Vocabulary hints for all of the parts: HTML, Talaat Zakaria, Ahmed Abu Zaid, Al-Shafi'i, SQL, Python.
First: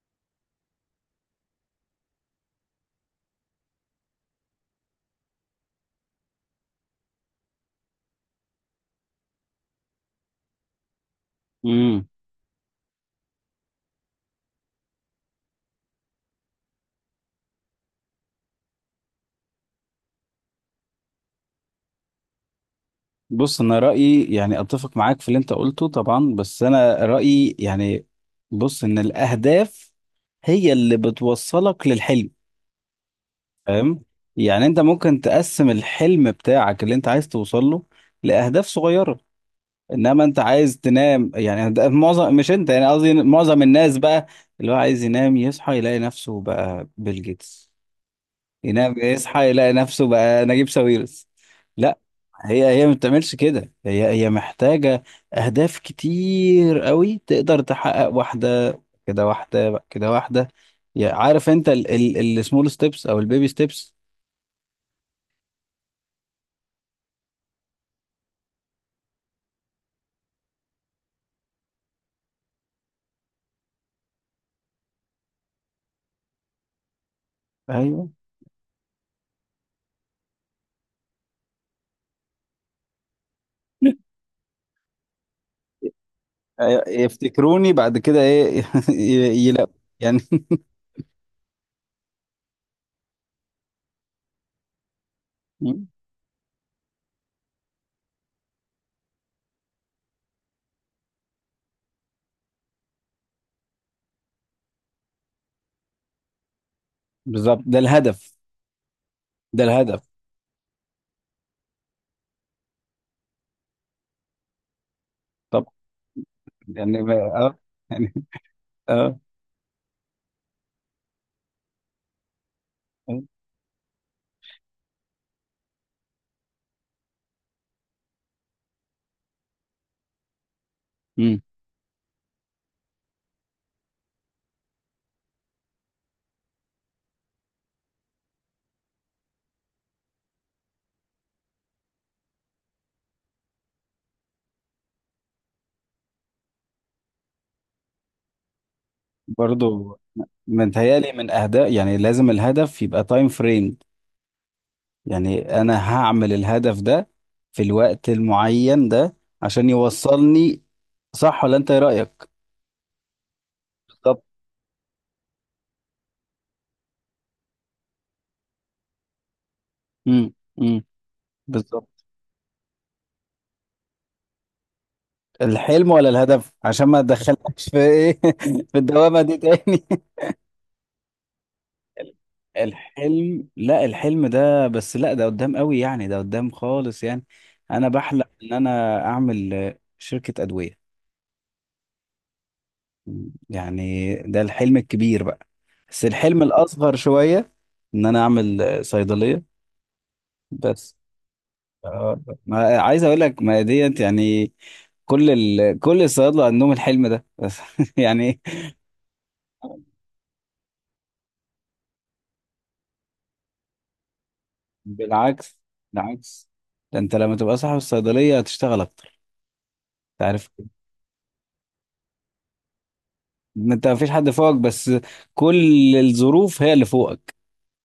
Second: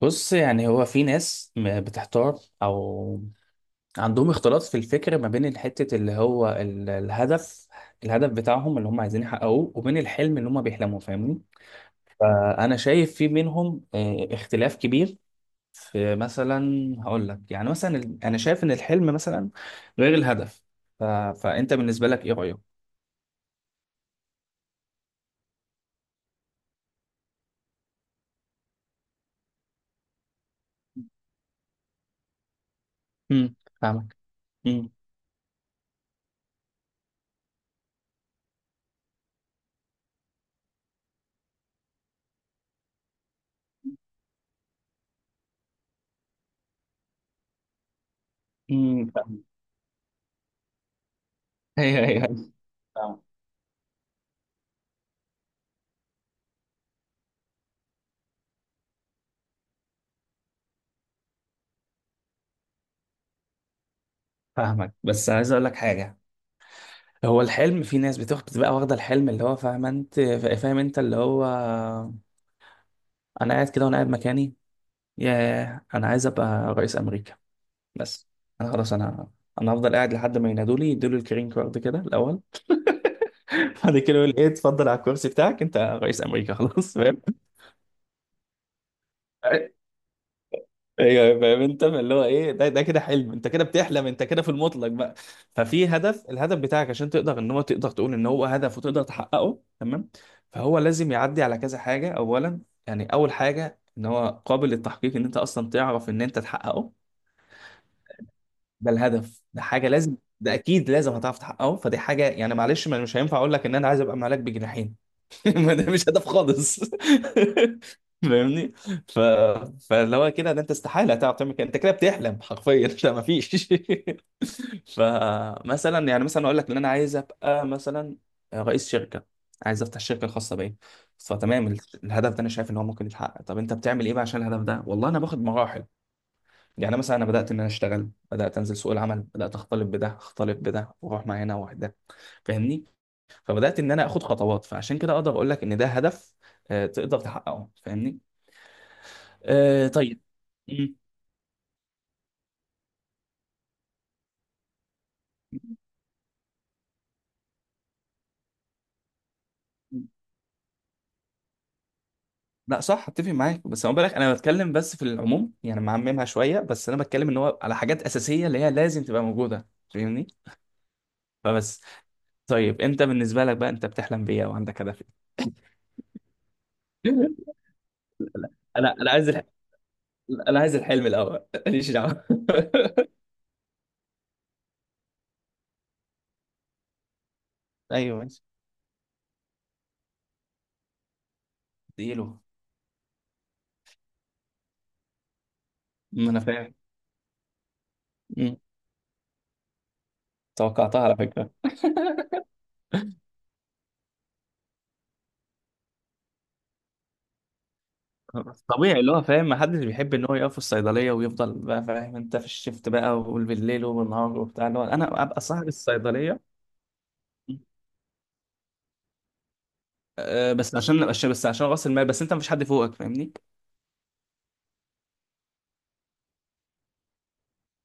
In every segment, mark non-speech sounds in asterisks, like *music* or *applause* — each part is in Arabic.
بص، يعني هو في ناس بتحتار او عندهم اختلاط في الفكر ما بين الحتة اللي هو الهدف بتاعهم اللي هم عايزين يحققوه وبين الحلم اللي هم بيحلموا، فاهمني؟ امم فانا شايف في بينهم اختلاف كبير. في مثلا، هقول لك يعني مثلا انا شايف ان الحلم مثلا غير الهدف. ف... فانت بالنسبة لك ايه رأيك؟ بص، انا رايي، اتفق معاك في اللي انت قلته طبعا، بس انا رايي بص ان الاهداف هي اللي بتوصلك للحلم. امم فاهم فاهمك. يعني؟ انت امم ممكن تقسم الحلم بتاعك اللي انت عايز توصل له لاهداف صغيره. انما انت عايز تنام، يعني ده معظم، مش انت يعني قصدي معظم الناس بقى اللي هو عايز ينام يصحى يلاقي نفسه بقى بيل جيتس، ينام فاهمك. يصحى يلاقي نفسه بقى نجيب ساويرس. *laughs* لا، ايوه، ايوه. هي ما أيوة. بتعملش كده، هي محتاجة أهداف كتير قوي. تقدر تحقق واحدة كده، واحدة كده، واحدة. عارف أنت السمول ستيبس أو البيبي ستيبس؟ فاهمك، بس عايز اقول لك حاجة. هو الحلم، في ناس بتاخد، بتبقى واخدة الحلم، اللي هو فاهم انت، اللي هو انا قاعد كده وانا قاعد مكاني، ياه، انا عايز ابقى رئيس امريكا أيوه. بس. انا خلاص، انا هفضل قاعد لحد ما ينادوا لي، يدوا لي الكرين كارد كده الاول، *laughs* بعد كده يقول ايه، اتفضل على الكرسي بتاعك انت رئيس امريكا أيوة، خلاص، فاهم؟ يفتكروني بعد كده إيه *laughs* يلاقوا يعني. ايوه، فاهم انت اللي هو ايه ده، ده كده حلم، انت كده بتحلم انت كده في المطلق بقى. ففي *laughs* هدف، الهدف بتاعك عشان تقدر ان هو تقدر تقول ان هو هدف وتقدر تحققه، تمام. فهو لازم يعدي على كذا حاجه اولا. يعني اول حاجه ان هو قابل للتحقيق، ان انت اصلا تعرف ان انت تحققه. بالظبط، ده الهدف. ده الهدف، ده ده حاجه الهدف لازم، ده اكيد لازم هتعرف تحققه. فدي حاجه يعني، معلش، مش هينفع اقول لك ان انا عايز ابقى ملاك بجناحين. *laughs* طبعا. ما ده مش هدف خالص. *laughs* يعني ما- اه يعني فاهمني؟ اه ف... فاللي هو كده، ده انت استحاله هتعرف تعمل كده، انت كده بتحلم حرفيا. *laughs* لا، ما آه. فيش. *laughs* فمثلا يعني، مثلا اقول لك ان انا عايز ابقى مثلا رئيس شركه، عايز افتح شركه خاصه بيا. مم. فتمام، الهدف ده انا شايف ان هو ممكن يتحقق. طب انت بتعمل ايه بقى عشان الهدف ده؟ والله انا باخد مراحل. يعني مثلا انا بدات ان انا اشتغل، بدات انزل سوق العمل، بدات اختلط بده، اختلط بده، واروح مع هنا واحده، فاهمني؟ فبدات ان انا اخد خطوات، فعشان كده اقدر اقول لك ان ده هدف، تقدر تحققه، فاهمني؟ آه، برضو، طيب. مم. متهيألي من أهداف يعني لازم الهدف يبقى تايم فريم. يعني أنا هعمل الهدف ده في الوقت المعين ده عشان يوصلني. صح ولا أنت إيه رأيك؟ لا صح، اتفق معاك. بس انا بالك بالظبط. انا بتكلم، بس في العموم يعني، معممها شويه. بس انا بتكلم ان هو على حاجات اساسيه اللي هي لازم تبقى موجوده، فاهمني؟ امم. امم. فبس. بالظبط. طيب انت بالنسبه لك بقى، انت بتحلم بيه او عندك هدف؟ الحلم ولا الهدف؟ عشان ما إيه؟ تدخلكش في إيه *laughs* *laughs* في انا الدوامة عايز دي تاني. انا عايز الحلم الاول، ماليش دعوه. *laughs* الحلم. لا الحلم ده بس، لا ده قدام قوي يعني، ده قدام خالص يعني. أنا *laughs* ايوه، بحلم ماشي. إن أنا أعمل، آه، شركة أدوية. اديله. يعني ده الحلم الكبير بقى، بس ما انا الحلم فاهم. الأصغر شوية إن أنا مم. أعمل، آه، صيدلية. بس، توقعتها على فكره. آه، ما عايز أقول لك ما ديت يعني، كل كل الصيادلة عندهم الحلم ده بس *laughs* يعني. طبيعي، اللي هو فاهم، محدش بيحب ان هو يقف في الصيدليه ويفضل بقى، فاهم انت، في الشيفت بقى وبالليل وبالنهار وبتاع، اللي هو انا ابقى بالعكس، صاحب الصيدليه. بالعكس. ده أنت لما تبقى صاحب الصيدلية هتشتغل أكتر، أنت عارف. أه، بس عشان راس المال، بس انت مفيش حد فوقك، فاهمني؟ ما أنت مفيش حد فوقك، بس كل الظروف هي اللي فوقك.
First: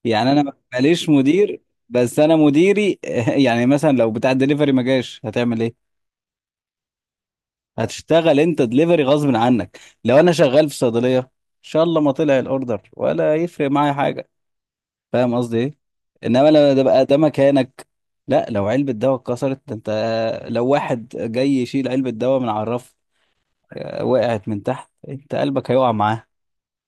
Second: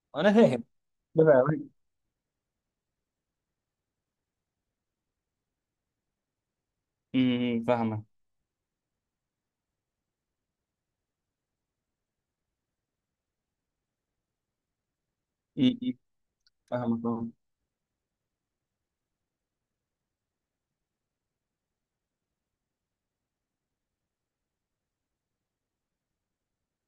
يعني انا أنا فاهم. ماليش مدير، فاهم بس أنا مديري. *laughs* يعني مثلا لو بتاع الدليفري ما جاش هتعمل إيه؟ فاهمه. هتشتغل انت دليفري غصب عنك. لو انا شغال في صيدليه ان شاء الله ما طلع الاوردر ولا يفرق معايا حاجه. فاهم قصدي ايه؟ إمم، انما لما ده بقى فاهمك. ده أه، مكانك، لا لو علبه دواء اتكسرت ده انت، لو واحد جاي يشيل علبه دواء من على الرف، آه، وقعت من تحت انت قلبك هيقع معاه.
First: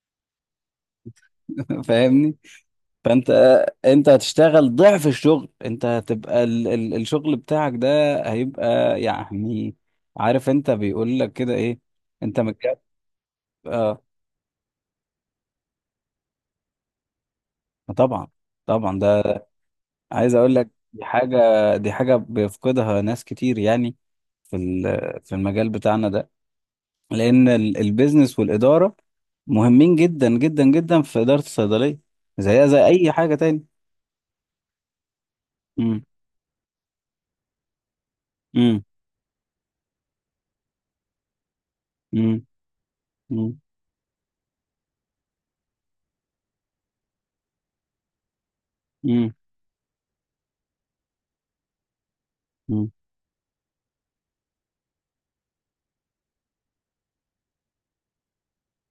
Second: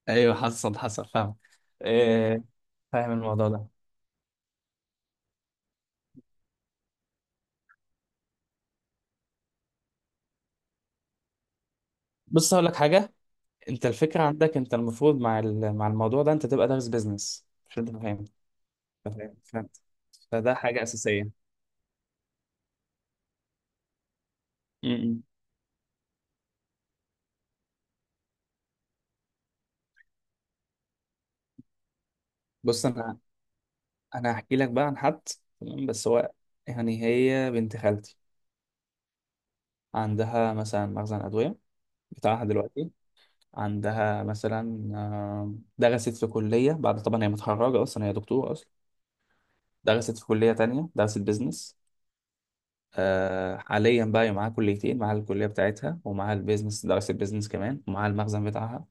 ايوه، حصل، حصل، فاهم. *laughs* فاهمني. أه، فاهم فانت الموضوع ده. انت هتشتغل ضعف الشغل، انت هتبقى الشغل بتاعك ده هيبقى يعني، عارف انت بيقول لك كده ايه، انت بص هقول لك متكافئ. حاجه، انت الفكره عندك، انت المفروض مع مع الموضوع ده انت تبقى دارس بيزنس، مش انت فاهم؟ طبعا، طبعا ده، فاهم، فهمت. عايز اقول فده لك حاجه دي حاجه. اساسيه. دي حاجه بيفقدها ناس كتير يعني في امم، إمم. في المجال بتاعنا ده. لان البيزنس والاداره مهمين جدا جدا جدا في اداره الصيدليه، زيها زي بص اي انا، حاجه تاني. هحكي لك بقى عن حد، تمام. امم بس هو يعني هي بنت خالتي امم عندها مثلا مخزن ادويه بتاعها امم دلوقتي. امم عندها مثلا درست في كليه، بعد طبعا هي متخرجه اصلا، هي دكتوره اصلا، امم درست في كليه تانية، درست بيزنس. أمم. حاليا بقى هي معاها كليتين، معاها الكليه بتاعتها ومعاها البيزنس، درست بيزنس كمان، ومعاها المخزن بتاعها.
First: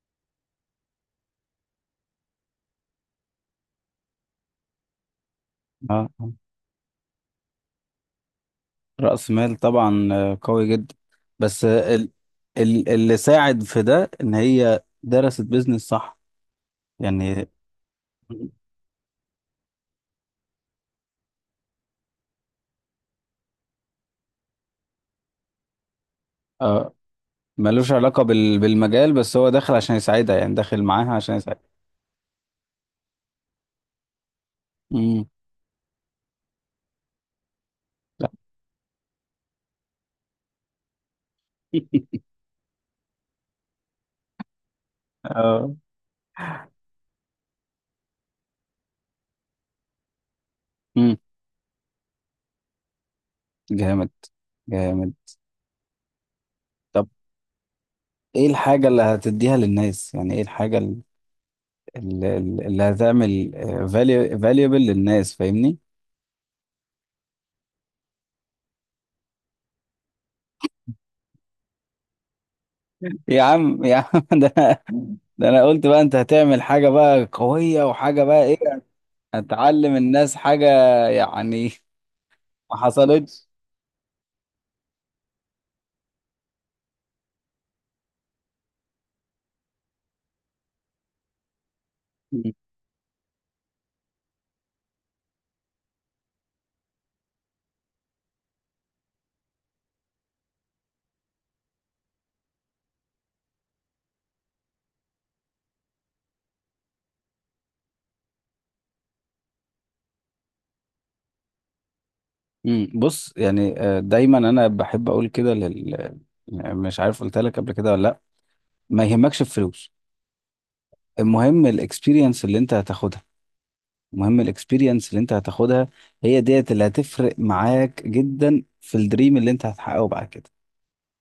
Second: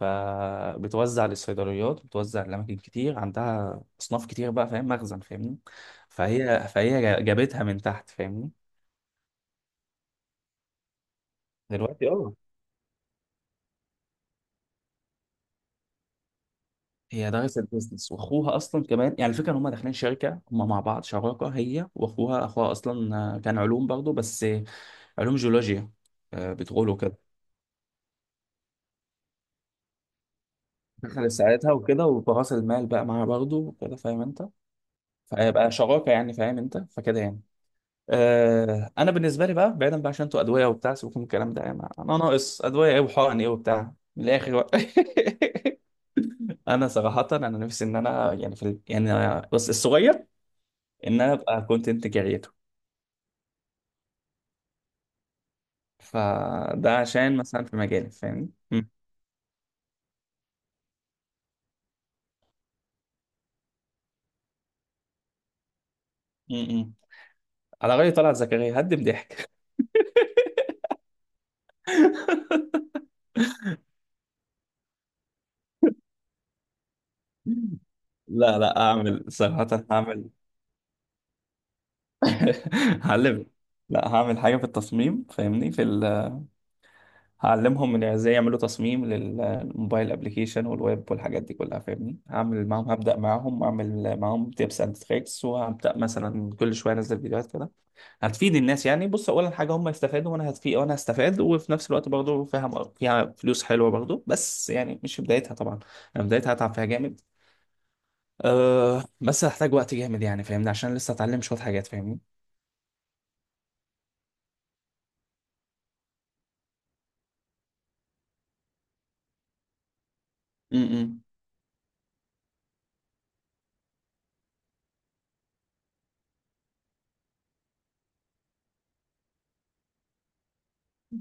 فبتوزع للصيدليات، بتوزع لأماكن كتير، عندها أصناف كتير بقى، فاهم، مخزن، فاهمني؟ اه، آه. فهي جابتها من تحت، فاهمني؟ راس مال طبعا، آه، قوي جدا. بس، آه، دلوقتي اه. اللي ساعد في ده ان هي درست بيزنس، صح؟ هي يعني دارسة البيزنس واخوها اصلا كمان، يعني الفكره ان هم داخلين شركه هم مع بعض شراكه، هي واخوها. اخوها اصلا كان علوم برضه، بس علوم جيولوجيا، اه، بتقولوا كده. ملوش علاقة بالمجال، بس هو داخل عشان يساعدها، يعني داخل معاها دخلت عشان يساعدها. ساعتها وكده، وبراس المال بقى معاها برضه وكده، فاهم انت؟ امم. فهيبقى شراكه يعني، فاهم انت، فكده يعني. لا. انا بالنسبه لي بقى، بعيدا بقى عشان انتوا ادويه وبتاع، سيبكم من الكلام ده يعني، انا *laughs* ناقص ادويه ايه وحقن ايه وبتاع، من الاخر بقى. *laughs* اه. انا صراحه، انا نفسي ان انا يعني في يعني بس الصغير، امم. ان انا ابقى كونتنت كريتور. جامد، جامد. فده طب عشان مثلا في مجالي، ايه فاهمني؟ الحاجة مم. اللي هتديها للناس؟ يعني ايه الحاجة اللي هتعمل فاليوبل للناس؟ فاهمني. مم. على رأي طلعت زكريا، هدم ضحك. *laughs* يا عم، يا عم. *laughs* ده، ده انا قلت بقى انت هتعمل حاجة بقى *laughs* قوية، وحاجة بقى ايه، لا لا، اعمل صراحة هتعلم هعمل. الناس حاجة يعني. *laughs* *laughs* ما هعلم. حصلتش. لا، هعمل حاجة في التصميم، فاهمني؟ في هعلمهم من ازاي يعملوا تصميم للموبايل ابلكيشن والويب والحاجات دي كلها، فاهمني؟ هعمل معاهم، هبدأ معاهم، اعمل معاهم تيبس اند تريكس، وهبدأ مثلا كل شوية انزل فيديوهات كده هتفيد الناس يعني. بص اولا حاجه، هم يستفادوا وانا هتفيد وانا هستفاد، وفي نفس الوقت برضه فيها، فيها فلوس حلوه برضه، بس يعني مش في بدايتها طبعا. انا بدايتها هتعب فيها جامد. أه، بس هحتاج وقت جامد يعني، فاهمني؟ عشان لسه اتعلم شويه حاجات، فاهمني؟ مم، بص يعني، آه، دايما انا بحب اقول كده لل، يعني مش عارف قلت لك قبل كده ولا لا، ما يهمكش الفلوس. امم المهم الاكسبيرينس اللي انت هتاخدها، المهم الاكسبيرينس اللي انت هتاخدها، هي ديت اللي هتفرق معاك جدا في الدريم اللي انت هتحققه بعد كده.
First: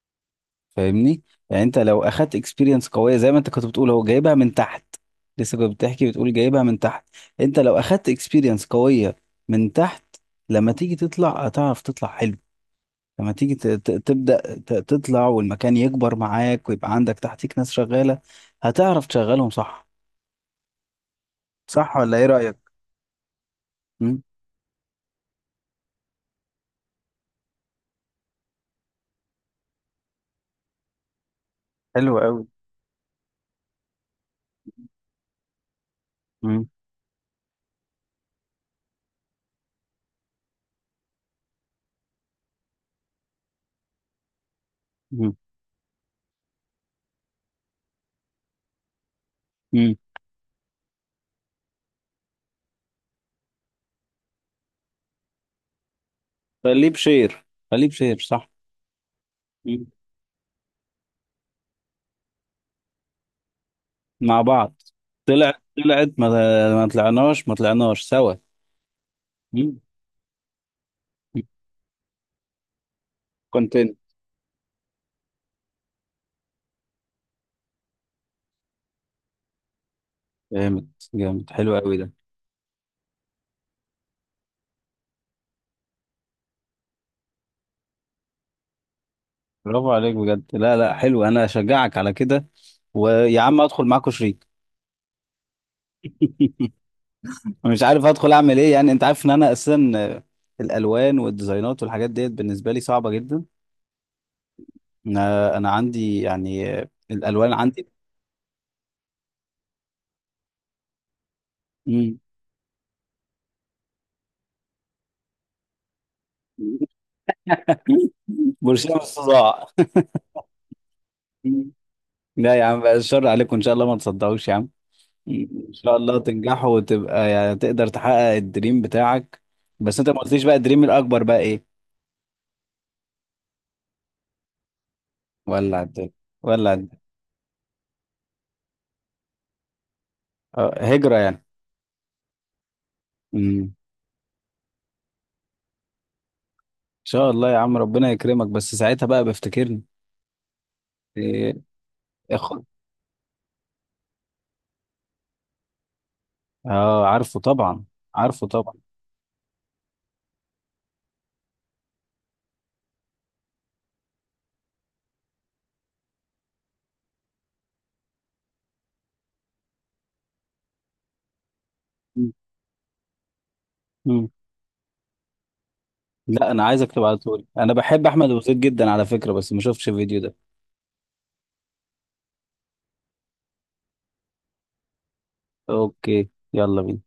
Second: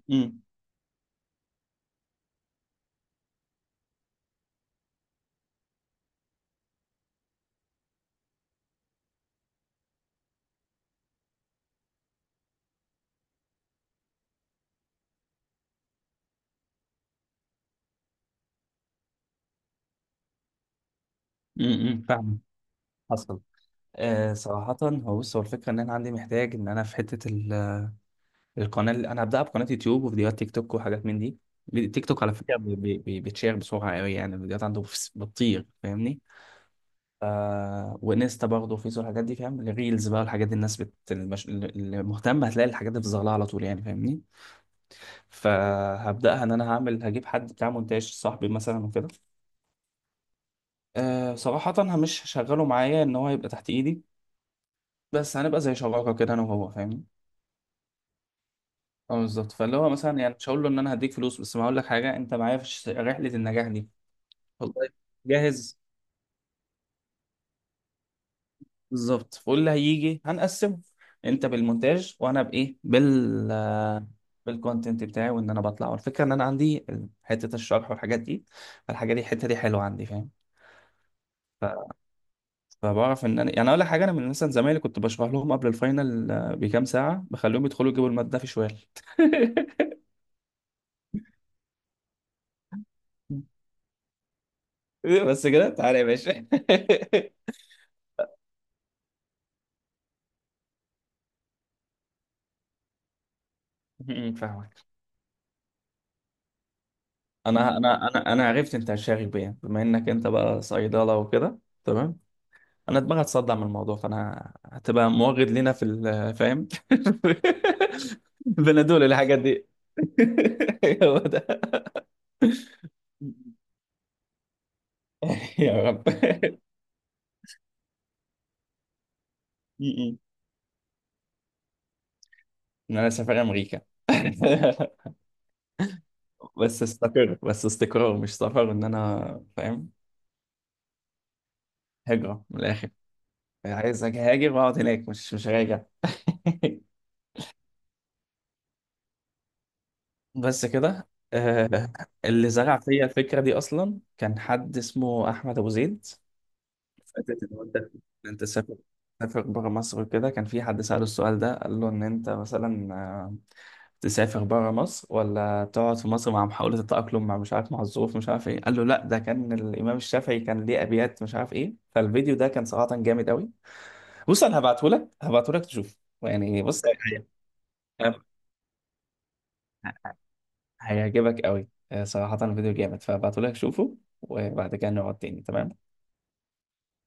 امم فاهمني؟ يعني انت لو اخدت اكسبيرينس قويه، زي ما انت كنت بتقول هو جايبها من تحت، لسه كنت بتحكي بتقول جايبها من تحت، انت لو اخدت اكسبيرينس قويه من تحت، لما تيجي تطلع هتعرف تطلع حلو. لما تيجي تبدأ تطلع والمكان يكبر معاك ويبقى عندك تحتيك ناس شغالة، هتعرف تشغلهم صح. صح امم، ولا ايه فاهم. رأيك؟ حصل. مم. أه صراحة، هو بص، هو الفكرة إن أنا عندي، محتاج إن أنا في حتة القناة اللي أنا هبدأها، بقناة يوتيوب وفيديوهات تيك توك وحاجات من دي. فيديو، تيك حلو توك على قوي. فكرة، بتشير بسرعة قوي يعني، الفيديوهات عنده بتطير، فاهمني؟ مم. وانستا برضه، فيس والحاجات دي، فاهم؟ الريلز بقى والحاجات دي، الناس اللي مهتم هتلاقي الحاجات دي في ظهرها على طول يعني، فاهمني؟ مم. فهبداها ان انا هعمل، هجيب حد بتاع مونتاج صاحبي مثلا وكده. مم. آه صراحه، أنا مش هشغله معايا ان هو يبقى تحت ايدي، بس هنبقى زي شراكه كده، انا وهو، خليه فاهمني؟ بشير، خليه بشير، صح. اه بالظبط، فاللي مم. هو مثلا، يعني مش هقول له ان انا هديك فلوس، بس ما هقول لك حاجه، انت معايا في رحله النجاح دي. مع بعض. والله، طلع، جاهز. طلعت ما, ما طلعناش، ما طلعناش سوا. بالظبط، فاللي مم. هيجي هنقسمه. مم. انت بالمونتاج وانا بايه، كونتنت. بالكونتنت بتاعي، وان انا بطلع. والفكره ان انا عندي حته الشرح والحاجات دي، الحاجه دي، الحته دي حلوه عندي، فاهم؟ جامد، جامد، حلو ف- قوي ده. فبعرف ان انا يعني، اقول لك حاجه، انا من مثلا زمايلي كنت بشرح لهم قبل الفاينل بكام ساعه، بخليهم يدخلوا يجيبوا الماده في شوال. برافو عليك بجد، لا لا حلو، انا اشجعك على كده. ويا عم ادخل معاكوا شريك. *laughs* بس كده، تعالى يا باشا. *laughs* مش عارف ادخل اعمل ايه، يعني انت عارف ان انا اساسا، آه، الالوان والديزاينات والحاجات ديت بالنسبه لي صعبه جدا. م- م، فاهمك. انا انا عندي يعني، آه، الالوان انا عندي. انا انا انا عرفت انت شاغب بيه، بما انك انت بقى صيدله وكده، مم. تمام. انا دماغي هتصدع من الموضوع، فانا هتبقى موجد لنا في فاهم. *laughs* *laughs* برشام بنادول الحاجات الصداع. دي. *laughs* هو ده. مم. لا يا عم بقى، الشر عليكم، ان شاء الله ما تصدقوش يا عم. مم. ان يا شاء رب. الله تنجحوا، وتبقى يعني تقدر تحقق الدريم بتاعك. بس انت م-م. ما قلتليش بقى الدريم الاكبر بقى ايه؟ ان انا سافر امريكا. *laughs* ولا الدنيا، ولا بس الدنيا. استقر، بس استقرار مش سفر، ان انا فاهم. آه، هجره يعني. هجرة من الاخر. مم. ان عايز هاجر واقعد هناك، مش، مش راجع. شاء الله يا عم، ربنا يكرمك، بس ساعتها بقى بفتكرني. *laughs* بس كده، إيه، اللي خد. زرع فيا الفكرة دي اصلا كان حد اسمه احمد ابو زيد. اه، عارفه فاتت ان انت، طبعا. ان انت عارفه طبعا. تسافر، تسافر بره مصر وكده. كان في حد سأله السؤال ده، قال له ان انت مثلا تسافر بره مصر ولا تقعد في مصر مع محاولة التأقلم مع، مش عارف، مع الظروف، مش عارف ايه. قال له لا، ده كان الإمام الشافعي كان ليه أبيات، مش عارف ايه. مم. فالفيديو ده كان صراحة جامد قوي. مم. بص انا هبعته لك، هبعته لك تشوف لا يعني، انا بص، عايزك تبعتهولي، انا بحب هي- احمد وزيد جدا على فكرة، بس ما شفتش الفيديو ده. هيعجبك قوي. صراحة الفيديو جامد، فهبعته لك شوفه، وبعد كده نقعد تاني، تمام. اوكي، يلا بينا.